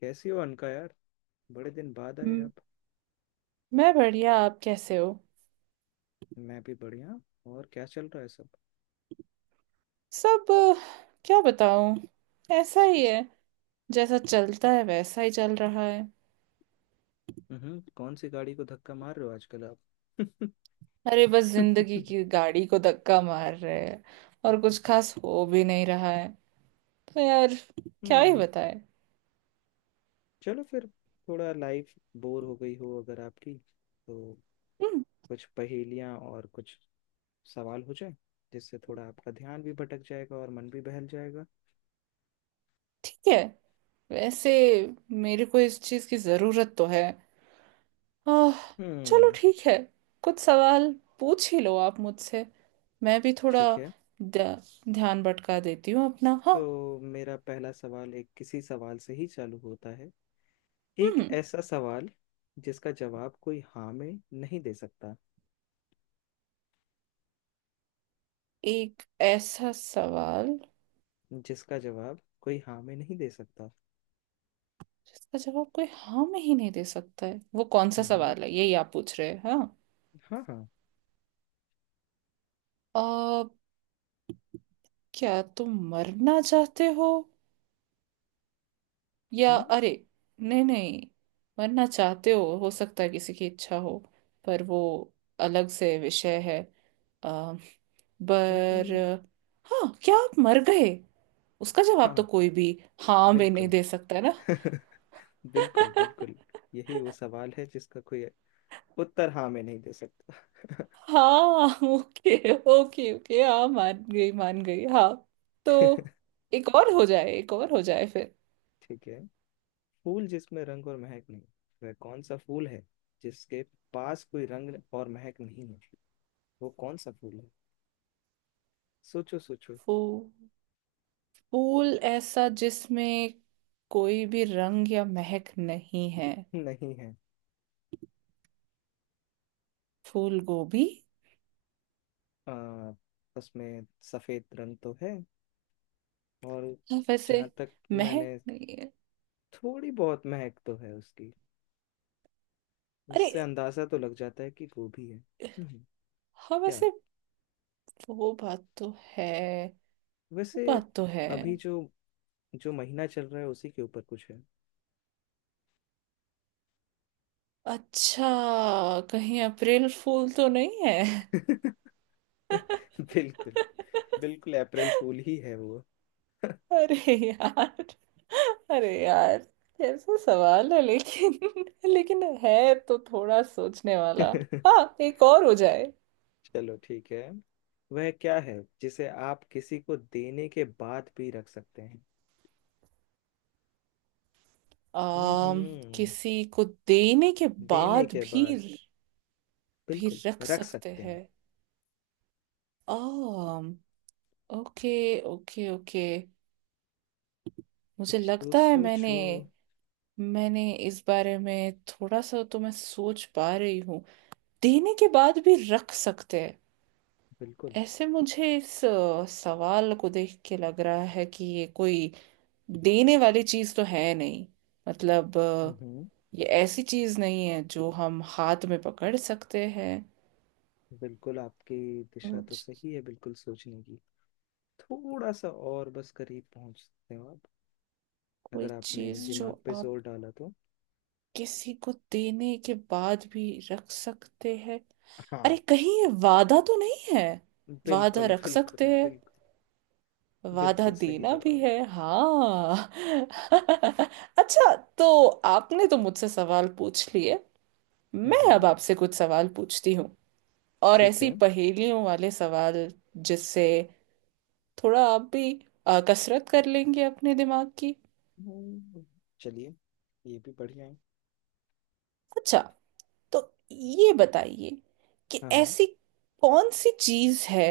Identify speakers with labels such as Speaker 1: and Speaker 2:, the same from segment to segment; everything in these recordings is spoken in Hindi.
Speaker 1: कैसी हो अनका यार। बड़े दिन बाद आए
Speaker 2: हम्म।
Speaker 1: आप।
Speaker 2: मैं बढ़िया। आप कैसे हो।
Speaker 1: मैं भी बढ़िया। और क्या चल रहा है सब।
Speaker 2: सब क्या बताऊं। ऐसा ही है, जैसा चलता है वैसा ही चल रहा है।
Speaker 1: कौन सी गाड़ी को धक्का मार रहे हो आजकल आप।
Speaker 2: अरे बस जिंदगी की गाड़ी को धक्का मार रहे हैं। और कुछ खास हो भी नहीं रहा है, तो यार क्या ही
Speaker 1: हम्म
Speaker 2: बताए।
Speaker 1: चलो फिर, थोड़ा लाइफ बोर हो गई हो अगर आपकी तो
Speaker 2: हम्म।
Speaker 1: कुछ पहेलियां और कुछ सवाल हो जाए, जिससे थोड़ा आपका ध्यान भी भटक जाएगा और मन भी बहल जाएगा।
Speaker 2: ठीक है। वैसे मेरे को इस चीज की जरूरत तो है। आह चलो
Speaker 1: हम्म,
Speaker 2: ठीक है। कुछ सवाल पूछ ही लो आप मुझसे। मैं भी थोड़ा
Speaker 1: ठीक है।
Speaker 2: ध्यान भटका देती हूँ अपना, हाँ।
Speaker 1: तो मेरा पहला सवाल एक किसी सवाल से ही चालू होता है। एक
Speaker 2: हम्म।
Speaker 1: ऐसा सवाल जिसका जवाब कोई हाँ में नहीं दे सकता।
Speaker 2: एक ऐसा सवाल
Speaker 1: जिसका जवाब कोई हाँ में नहीं दे सकता।
Speaker 2: जिसका जवाब कोई हाँ में ही नहीं दे सकता है, वो कौन सा
Speaker 1: हम्म,
Speaker 2: सवाल है, यही आप पूछ रहे हैं, हाँ।
Speaker 1: हाँ हाँ।
Speaker 2: आ, क्या तुम मरना चाहते हो? या
Speaker 1: हम्म,
Speaker 2: अरे नहीं नहीं। मरना चाहते हो सकता है किसी की इच्छा हो, पर वो अलग से विषय है। आ, पर
Speaker 1: हम्म,
Speaker 2: हाँ, क्या आप मर गए, उसका जवाब तो
Speaker 1: हाँ
Speaker 2: कोई भी हाँ में नहीं
Speaker 1: बिल्कुल।
Speaker 2: दे सकता है ना।
Speaker 1: बिल्कुल बिल्कुल। यही वो सवाल है जिसका कोई उत्तर हाँ में नहीं दे सकता।
Speaker 2: हाँ ओके ओके ओके, हाँ मान गई मान गई, हाँ। तो एक और हो जाए, एक और हो जाए फिर।
Speaker 1: ठीक है। फूल जिसमें रंग और महक नहीं, वह कौन सा फूल है? जिसके पास कोई रंग और महक नहीं है, वो कौन सा फूल है? सोचो सोचो।
Speaker 2: फूल फूल ऐसा जिसमें कोई भी रंग या महक नहीं है?
Speaker 1: नहीं है।
Speaker 2: फूल गोभी।
Speaker 1: आ, उसमें सफेद रंग तो है, और
Speaker 2: हाँ, वैसे
Speaker 1: जहाँ तक मैंने,
Speaker 2: महक नहीं है।
Speaker 1: थोड़ी बहुत महक तो है उसकी,
Speaker 2: अरे
Speaker 1: जिससे अंदाजा तो लग जाता है कि गोभी है। हम्म,
Speaker 2: हाँ,
Speaker 1: क्या?
Speaker 2: वैसे वो बात तो है, वो
Speaker 1: वैसे
Speaker 2: बात तो है।
Speaker 1: अभी जो, जो महीना चल रहा है उसी के ऊपर कुछ है।
Speaker 2: अच्छा, कहीं अप्रैल फूल तो नहीं है?
Speaker 1: बिल्कुल, बिल्कुल अप्रैल फूल ही है वो।
Speaker 2: अरे यार, अरे यार, कैसा सवाल है लेकिन लेकिन है तो थोड़ा सोचने वाला। हाँ, एक और हो जाए।
Speaker 1: चलो ठीक है। वह क्या है जिसे आप किसी को देने के बाद भी रख सकते हैं?
Speaker 2: आम।
Speaker 1: हम्म,
Speaker 2: किसी को देने के
Speaker 1: देने
Speaker 2: बाद
Speaker 1: के
Speaker 2: भी
Speaker 1: बाद,
Speaker 2: भी
Speaker 1: बिल्कुल,
Speaker 2: रख
Speaker 1: रख
Speaker 2: सकते
Speaker 1: सकते हैं।
Speaker 2: हैं। आम। ओके ओके ओके, मुझे
Speaker 1: कुछ तो
Speaker 2: लगता है मैंने
Speaker 1: सोचो।
Speaker 2: मैंने इस बारे में थोड़ा सा तो मैं सोच पा रही हूँ। देने के बाद भी रख सकते हैं।
Speaker 1: बिल्कुल।
Speaker 2: ऐसे मुझे इस सवाल को देख के लग रहा है कि ये कोई देने वाली चीज तो है नहीं। मतलब
Speaker 1: हम्म,
Speaker 2: ये ऐसी चीज नहीं है जो हम हाथ में पकड़ सकते हैं।
Speaker 1: बिल्कुल आपकी दिशा तो
Speaker 2: कुछ-
Speaker 1: सही है, बिल्कुल सोचने की। थोड़ा सा और बस करीब पहुंच सकते हो आप,
Speaker 2: कोई
Speaker 1: अगर आपने
Speaker 2: चीज जो
Speaker 1: दिमाग पे
Speaker 2: आप
Speaker 1: जोर डाला तो।
Speaker 2: किसी को देने के बाद भी रख सकते हैं। अरे,
Speaker 1: हाँ।
Speaker 2: कहीं ये वादा तो नहीं है? वादा
Speaker 1: बिल्कुल
Speaker 2: रख सकते
Speaker 1: बिल्कुल
Speaker 2: हैं,
Speaker 1: बिल्कुल।
Speaker 2: वादा
Speaker 1: बिल्कुल सही
Speaker 2: देना भी
Speaker 1: जवाब।
Speaker 2: है, हाँ अच्छा, तो आपने तो मुझसे सवाल पूछ लिए, मैं अब
Speaker 1: हम्म,
Speaker 2: आपसे कुछ सवाल पूछती हूँ। और
Speaker 1: ठीक
Speaker 2: ऐसी
Speaker 1: है।
Speaker 2: पहेलियों वाले सवाल, जिससे थोड़ा आप भी कसरत कर लेंगे अपने दिमाग की।
Speaker 1: हम्म, चलिए, ये भी बढ़िया है।
Speaker 2: अच्छा, तो ये बताइए कि
Speaker 1: हाँ हाँ।
Speaker 2: ऐसी कौन सी चीज है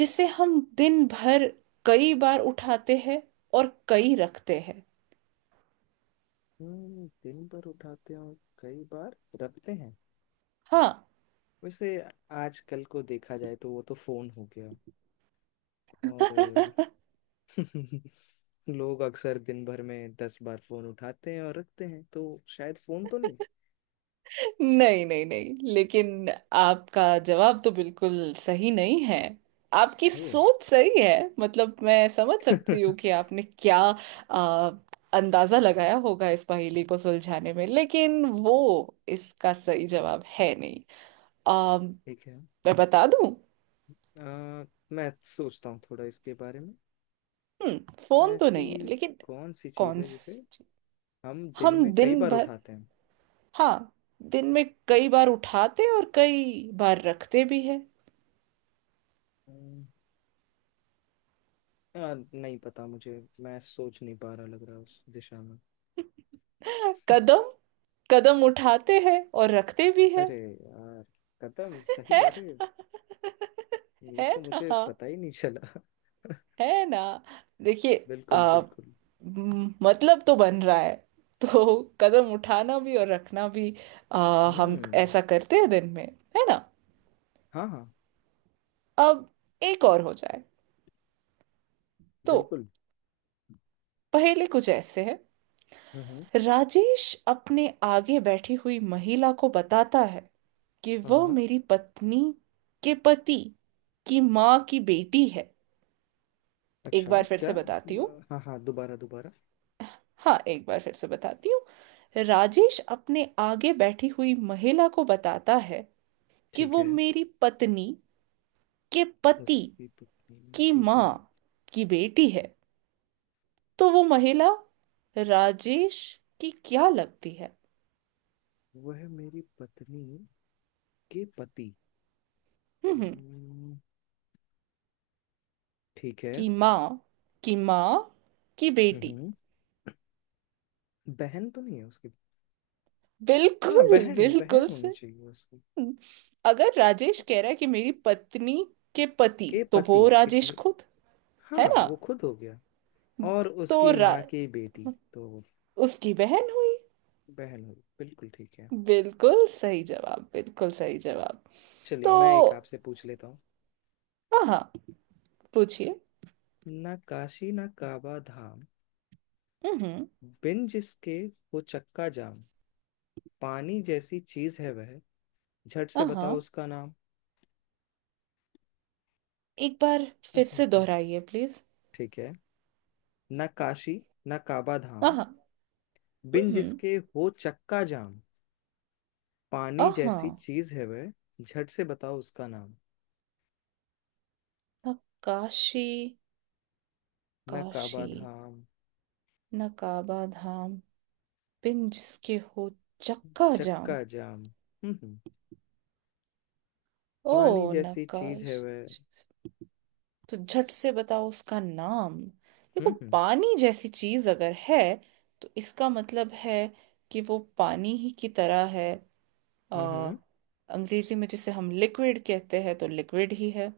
Speaker 2: जिसे हम दिन भर कई बार उठाते हैं और कई रखते हैं।
Speaker 1: दिन भर उठाते हो, कई बार रखते हैं।
Speaker 2: हाँ
Speaker 1: वैसे आजकल को देखा जाए तो वो तो फोन हो गया और लोग अक्सर दिन भर में 10 बार फोन उठाते हैं और रखते हैं, तो शायद फोन तो नहीं।
Speaker 2: नहीं नहीं नहीं, लेकिन आपका जवाब तो बिल्कुल सही नहीं है। आपकी
Speaker 1: ओ,
Speaker 2: सोच सही है। मतलब मैं समझ सकती हूँ
Speaker 1: ठीक
Speaker 2: कि आपने क्या आ, अंदाजा लगाया होगा इस पहेली को सुलझाने में, लेकिन वो इसका सही जवाब है नहीं। आ,
Speaker 1: है।
Speaker 2: मैं बता दूं।
Speaker 1: आ, मैं सोचता हूँ थोड़ा इसके बारे में।
Speaker 2: हम्म, फोन तो
Speaker 1: ऐसी
Speaker 2: नहीं है लेकिन।
Speaker 1: कौन सी चीज़
Speaker 2: कौन
Speaker 1: है जिसे
Speaker 2: स-
Speaker 1: हम दिन
Speaker 2: हम
Speaker 1: में कई
Speaker 2: दिन
Speaker 1: बार
Speaker 2: भर,
Speaker 1: उठाते हैं?
Speaker 2: हाँ, दिन में कई बार उठाते और कई बार रखते भी है।
Speaker 1: अम्म, आ, नहीं पता मुझे, मैं सोच नहीं पा रहा, लग रहा उस दिशा में।
Speaker 2: कदम। कदम उठाते हैं और रखते भी हैं,
Speaker 1: अरे यार, कदम,
Speaker 2: है
Speaker 1: सही, अरे
Speaker 2: ना?
Speaker 1: ये
Speaker 2: है
Speaker 1: तो मुझे
Speaker 2: ना?
Speaker 1: पता ही नहीं चला।
Speaker 2: है ना? देखिए,
Speaker 1: बिल्कुल बिल्कुल।
Speaker 2: मतलब तो बन रहा है। तो कदम उठाना भी और रखना भी, हम
Speaker 1: हम्म,
Speaker 2: ऐसा करते हैं दिन में, है ना?
Speaker 1: हाँ हाँ,
Speaker 2: अब एक और हो जाए। तो
Speaker 1: बिल्कुल।
Speaker 2: पहेली कुछ ऐसे है।
Speaker 1: हम्म,
Speaker 2: राजेश अपने आगे बैठी हुई महिला को बताता है कि
Speaker 1: हाँ
Speaker 2: वह
Speaker 1: हाँ।
Speaker 2: मेरी पत्नी के पति की माँ की बेटी है। एक
Speaker 1: अच्छा,
Speaker 2: बार फिर
Speaker 1: क्या?
Speaker 2: से बताती हूँ।
Speaker 1: हाँ हाँ, दोबारा दोबारा।
Speaker 2: हाँ, एक बार फिर से बताती हूँ। राजेश अपने आगे बैठी हुई महिला को बताता है कि
Speaker 1: ठीक
Speaker 2: वो
Speaker 1: है,
Speaker 2: मेरी पत्नी के पति
Speaker 1: उसकी पत्नी,
Speaker 2: की
Speaker 1: ठीक है।
Speaker 2: माँ की बेटी है। तो वो महिला राजेश की क्या लगती है?
Speaker 1: वह मेरी पत्नी के पति।
Speaker 2: हम्म,
Speaker 1: हम्म, ठीक है।
Speaker 2: की माँ, की माँ की बेटी।
Speaker 1: हम्म, बहन तो नहीं है उसकी? हाँ,
Speaker 2: बिल्कुल
Speaker 1: बहन, बहन
Speaker 2: बिल्कुल
Speaker 1: होनी
Speaker 2: से।
Speaker 1: चाहिए उसकी।
Speaker 2: अगर राजेश कह रहा है कि मेरी पत्नी के पति,
Speaker 1: के
Speaker 2: तो
Speaker 1: पति,
Speaker 2: वो
Speaker 1: इट
Speaker 2: राजेश
Speaker 1: मी,
Speaker 2: खुद है
Speaker 1: हाँ
Speaker 2: ना।
Speaker 1: वो खुद हो गया। और
Speaker 2: तो
Speaker 1: उसकी माँ की बेटी, तो
Speaker 2: उसकी बहन हुई।
Speaker 1: बहन हुई, बिल्कुल ठीक है।
Speaker 2: बिल्कुल सही जवाब, बिल्कुल सही जवाब। तो
Speaker 1: चलिए, मैं एक आपसे पूछ लेता हूँ।
Speaker 2: हाँ, पूछिए।
Speaker 1: ना काशी ना काबा धाम,
Speaker 2: हम्म।
Speaker 1: बिन जिसके हो चक्का जाम, पानी जैसी चीज है वह, झट से बताओ
Speaker 2: हाँ,
Speaker 1: उसका नाम।
Speaker 2: एक बार फिर से दोहराइए प्लीज।
Speaker 1: ठीक है। न काशी, न काबा धाम,
Speaker 2: हाँ।
Speaker 1: बिन
Speaker 2: हम्म।
Speaker 1: जिसके हो चक्का जाम, पानी जैसी
Speaker 2: हाँ।
Speaker 1: चीज है वह, झट से बताओ उसका नाम।
Speaker 2: नकाशी,
Speaker 1: न काबा
Speaker 2: काशी।
Speaker 1: धाम।
Speaker 2: नकाबा धाम। बिन जिसके हो चक्का जाम।
Speaker 1: चक्का जाम। हम्म,
Speaker 2: ओ,
Speaker 1: पानी जैसी चीज है
Speaker 2: नकाश।
Speaker 1: वह।
Speaker 2: तो झट से बताओ उसका नाम।
Speaker 1: हम्म,
Speaker 2: देखो,
Speaker 1: हम्म,
Speaker 2: पानी जैसी चीज अगर है, तो इसका मतलब है कि वो पानी ही की तरह है। अ,
Speaker 1: हम्म, हम्म।
Speaker 2: अंग्रेजी में जिसे हम लिक्विड कहते हैं, तो लिक्विड ही है।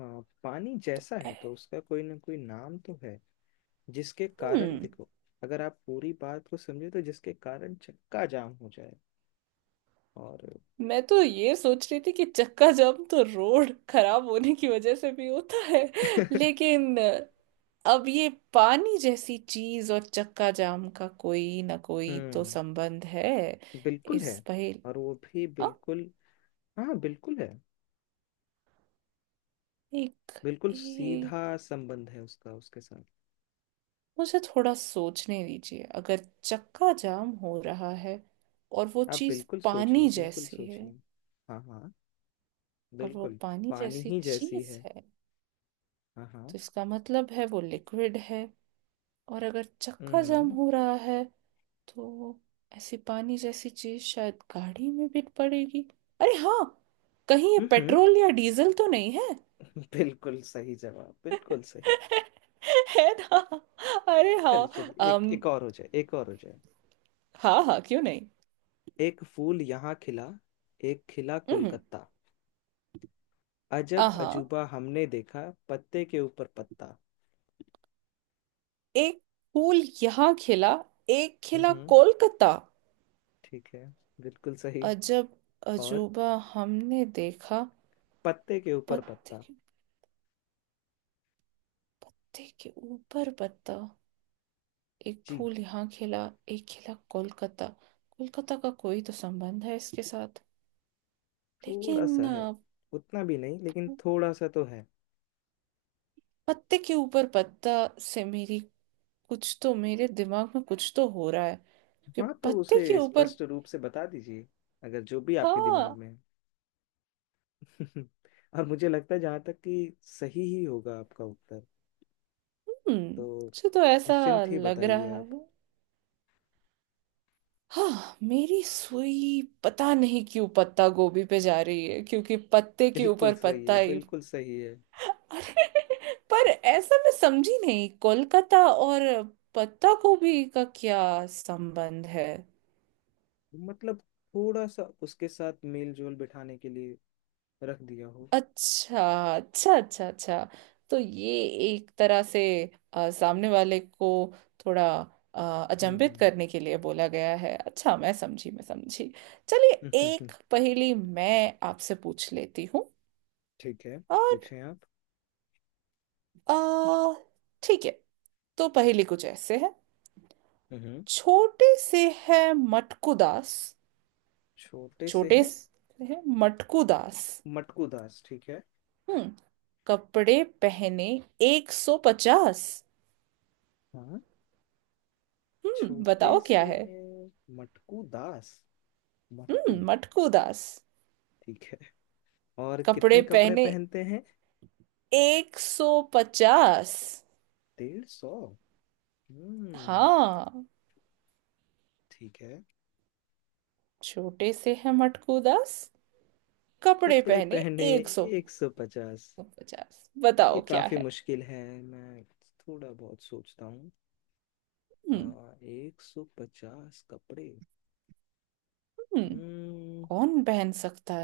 Speaker 1: हाँ, पानी जैसा है तो उसका कोई ना कोई नाम तो है, जिसके कारण,
Speaker 2: हम्म,
Speaker 1: देखो, अगर आप पूरी बात को समझे तो जिसके कारण चक्का जाम हो जाए और
Speaker 2: मैं तो ये सोच रही थी कि चक्का जाम तो रोड खराब होने की वजह से भी होता है, लेकिन। अब ये पानी जैसी चीज और चक्का जाम का कोई ना कोई तो
Speaker 1: हम्म,
Speaker 2: संबंध है।
Speaker 1: बिल्कुल है।
Speaker 2: इस पहेली।
Speaker 1: और वो भी बिल्कुल, हाँ बिल्कुल है।
Speaker 2: एक
Speaker 1: बिल्कुल
Speaker 2: एक
Speaker 1: सीधा संबंध है उसका उसके साथ।
Speaker 2: मुझे थोड़ा सोचने दीजिए। अगर चक्का जाम हो रहा है और वो
Speaker 1: आप
Speaker 2: चीज
Speaker 1: बिल्कुल सोचिए,
Speaker 2: पानी
Speaker 1: बिल्कुल
Speaker 2: जैसी है,
Speaker 1: सोचिए। हाँ हाँ,
Speaker 2: और वो
Speaker 1: बिल्कुल।
Speaker 2: पानी
Speaker 1: पानी
Speaker 2: जैसी
Speaker 1: ही जैसी
Speaker 2: चीज
Speaker 1: है।
Speaker 2: है,
Speaker 1: हाँ हाँ।
Speaker 2: तो इसका मतलब है वो लिक्विड है। और अगर चक्का जाम
Speaker 1: हम्म,
Speaker 2: हो रहा है, तो ऐसी पानी जैसी चीज शायद गाड़ी में भी पड़ेगी। अरे हाँ, कहीं ये
Speaker 1: हम्म,
Speaker 2: पेट्रोल या डीजल तो नहीं है?
Speaker 1: बिल्कुल सही जवाब, बिल्कुल सही।
Speaker 2: है ना? अरे
Speaker 1: चलिए
Speaker 2: हाँ,
Speaker 1: चलिए, एक,
Speaker 2: अम
Speaker 1: एक और हो जाए, एक और हो जाए।
Speaker 2: हाँ हाँ, क्यों नहीं।
Speaker 1: एक फूल यहाँ खिला, एक खिला
Speaker 2: हम्म।
Speaker 1: कोलकाता, अजब
Speaker 2: आहा।
Speaker 1: अजूबा हमने देखा, पत्ते के ऊपर पत्ता।
Speaker 2: एक फूल यहाँ खिला, एक खिला
Speaker 1: हम्म,
Speaker 2: कोलकाता।
Speaker 1: ठीक है, बिल्कुल सही।
Speaker 2: अजब
Speaker 1: और
Speaker 2: अजूबा हमने देखा,
Speaker 1: पत्ते के ऊपर
Speaker 2: पत्ते
Speaker 1: पत्ता।
Speaker 2: के पत्ते के ऊपर पत्ता। एक
Speaker 1: जी।
Speaker 2: फूल यहाँ खिला, एक खिला कोलकाता। कोलकाता का कोई तो संबंध है इसके साथ,
Speaker 1: थोड़ा
Speaker 2: लेकिन
Speaker 1: सा है, उतना भी नहीं लेकिन थोड़ा सा तो है।
Speaker 2: पत्ते के ऊपर पत्ता से मेरी। कुछ तो मेरे दिमाग में कुछ तो हो रहा है कि
Speaker 1: हाँ, तो
Speaker 2: पत्ते
Speaker 1: उसे
Speaker 2: के ऊपर।
Speaker 1: स्पष्ट रूप से बता दीजिए, अगर जो भी आपके दिमाग
Speaker 2: हाँ।
Speaker 1: में है। और मुझे लगता है, जहाँ तक कि सही ही होगा आपका उत्तर,
Speaker 2: हम्म,
Speaker 1: तो
Speaker 2: मुझे तो ऐसा
Speaker 1: निश्चिंत ही
Speaker 2: लग
Speaker 1: बताइए
Speaker 2: रहा
Speaker 1: आप।
Speaker 2: है। हाँ, मेरी सुई पता नहीं क्यों पत्ता गोभी पे जा रही है, क्योंकि पत्ते के
Speaker 1: बिल्कुल
Speaker 2: ऊपर
Speaker 1: सही
Speaker 2: पत्ता
Speaker 1: है,
Speaker 2: ही।
Speaker 1: बिल्कुल सही है।
Speaker 2: अरे पर ऐसा मैं समझी नहीं, कोलकाता और पत्ता गोभी का क्या संबंध है?
Speaker 1: मतलब थोड़ा सा उसके साथ मेल जोल बिठाने के लिए रख दिया हो।
Speaker 2: अच्छा अच्छा अच्छा। अच्छा, तो ये एक तरह से सामने वाले को थोड़ा
Speaker 1: हम्म,
Speaker 2: अचंभित
Speaker 1: हम्म,
Speaker 2: करने के लिए बोला गया है। अच्छा, मैं समझी, मैं समझी। चलिए,
Speaker 1: हम्म।
Speaker 2: एक पहेली मैं आपसे पूछ लेती हूँ।
Speaker 1: ठीक है,
Speaker 2: और
Speaker 1: पूछें आप।
Speaker 2: आ ठीक है। तो पहेली कुछ ऐसे है।
Speaker 1: हम्म।
Speaker 2: छोटे से है मटकू दास,
Speaker 1: छोटे से
Speaker 2: छोटे
Speaker 1: है
Speaker 2: से है मटकू दास।
Speaker 1: मटकू दास। ठीक है।
Speaker 2: हम्म, कपड़े पहने 150।
Speaker 1: हाँ।
Speaker 2: हम्म,
Speaker 1: छोटे
Speaker 2: बताओ क्या
Speaker 1: से
Speaker 2: है।
Speaker 1: हैं मटकू दास।
Speaker 2: हम्म,
Speaker 1: मटकू,
Speaker 2: मटकू दास,
Speaker 1: ठीक है। और
Speaker 2: कपड़े
Speaker 1: कितने कपड़े
Speaker 2: पहने
Speaker 1: पहनते हैं?
Speaker 2: एक सौ पचास।
Speaker 1: 150। हम्म,
Speaker 2: हाँ।
Speaker 1: ठीक है।
Speaker 2: छोटे से है मटकू दास, कपड़े
Speaker 1: कपड़े
Speaker 2: पहने
Speaker 1: पहने
Speaker 2: एक सौ
Speaker 1: 150।
Speaker 2: पचास।
Speaker 1: ये
Speaker 2: बताओ क्या
Speaker 1: काफी
Speaker 2: है।
Speaker 1: मुश्किल है, मैं थोड़ा बहुत सोचता हूँ।
Speaker 2: हम्म
Speaker 1: हाँ, 150 कपड़े।
Speaker 2: हम्म,
Speaker 1: हम्म,
Speaker 2: कौन पहन सकता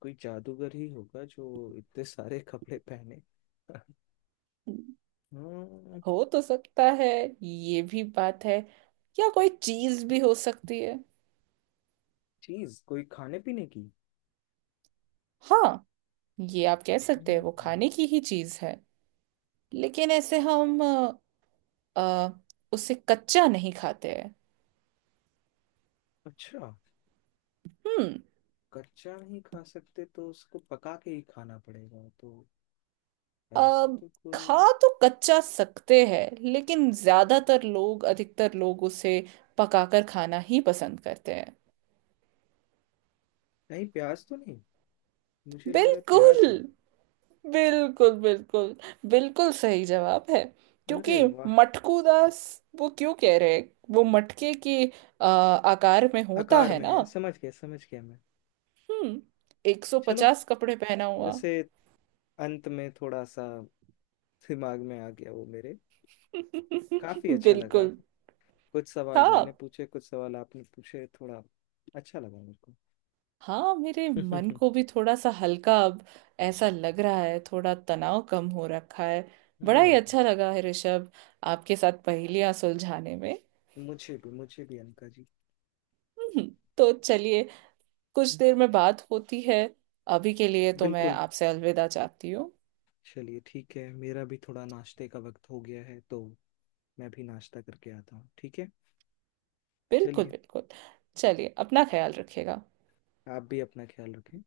Speaker 1: कोई जादूगर ही होगा जो इतने सारे कपड़े पहने।
Speaker 2: है?
Speaker 1: हम्म।
Speaker 2: हो तो सकता है, ये भी बात है, या कोई चीज भी हो सकती है।
Speaker 1: चीज कोई खाने पीने की?
Speaker 2: हाँ, ये आप कह सकते हैं, वो
Speaker 1: हम्म,
Speaker 2: खाने की ही चीज है, लेकिन ऐसे हम अ, उसे कच्चा नहीं खाते हैं।
Speaker 1: अच्छा।
Speaker 2: हम्म।
Speaker 1: कच्चा नहीं खा सकते तो उसको पका के ही खाना पड़ेगा, तो
Speaker 2: अ,
Speaker 1: ऐसा तो
Speaker 2: खा
Speaker 1: कोई,
Speaker 2: तो कच्चा सकते हैं, लेकिन ज्यादातर लोग, अधिकतर लोग उसे पकाकर खाना ही पसंद करते हैं।
Speaker 1: नहीं प्याज तो नहीं? मुझे लग रहा है प्याज
Speaker 2: बिल्कुल
Speaker 1: है।
Speaker 2: बिल्कुल बिल्कुल। बिल्कुल सही जवाब है, क्योंकि
Speaker 1: अरे वाह।
Speaker 2: मटकू दास वो क्यों कह रहे हैं? वो मटके के आकार में होता
Speaker 1: आकार
Speaker 2: है
Speaker 1: में
Speaker 2: ना।
Speaker 1: है, समझ गया मैं।
Speaker 2: हम्म।
Speaker 1: चलो,
Speaker 2: 150 कपड़े पहना हुआ
Speaker 1: वैसे अंत में थोड़ा सा दिमाग में आ गया वो मेरे। काफी अच्छा लगा।
Speaker 2: बिल्कुल।
Speaker 1: कुछ सवाल
Speaker 2: हाँ
Speaker 1: मैंने पूछे, कुछ सवाल आपने पूछे, थोड़ा अच्छा लगा मेरे को।
Speaker 2: हाँ, मेरे मन को भी थोड़ा सा हल्का अब ऐसा लग रहा है, थोड़ा तनाव कम हो रखा है। बड़ा ही
Speaker 1: हम्म,
Speaker 2: अच्छा लगा है ऋषभ, आपके साथ पहेलियां सुलझाने में।
Speaker 1: मुझे भी, मुझे भी अनका जी।
Speaker 2: हम्म, तो चलिए, कुछ देर में बात होती है। अभी के लिए तो मैं
Speaker 1: बिल्कुल।
Speaker 2: आपसे अलविदा चाहती हूँ।
Speaker 1: चलिए ठीक है, मेरा भी थोड़ा नाश्ते का वक्त हो गया है, तो मैं भी नाश्ता करके आता हूँ, ठीक है?
Speaker 2: बिल्कुल
Speaker 1: चलिए,
Speaker 2: बिल्कुल। चलिए, अपना ख्याल रखिएगा।
Speaker 1: आप भी अपना ख्याल रखें।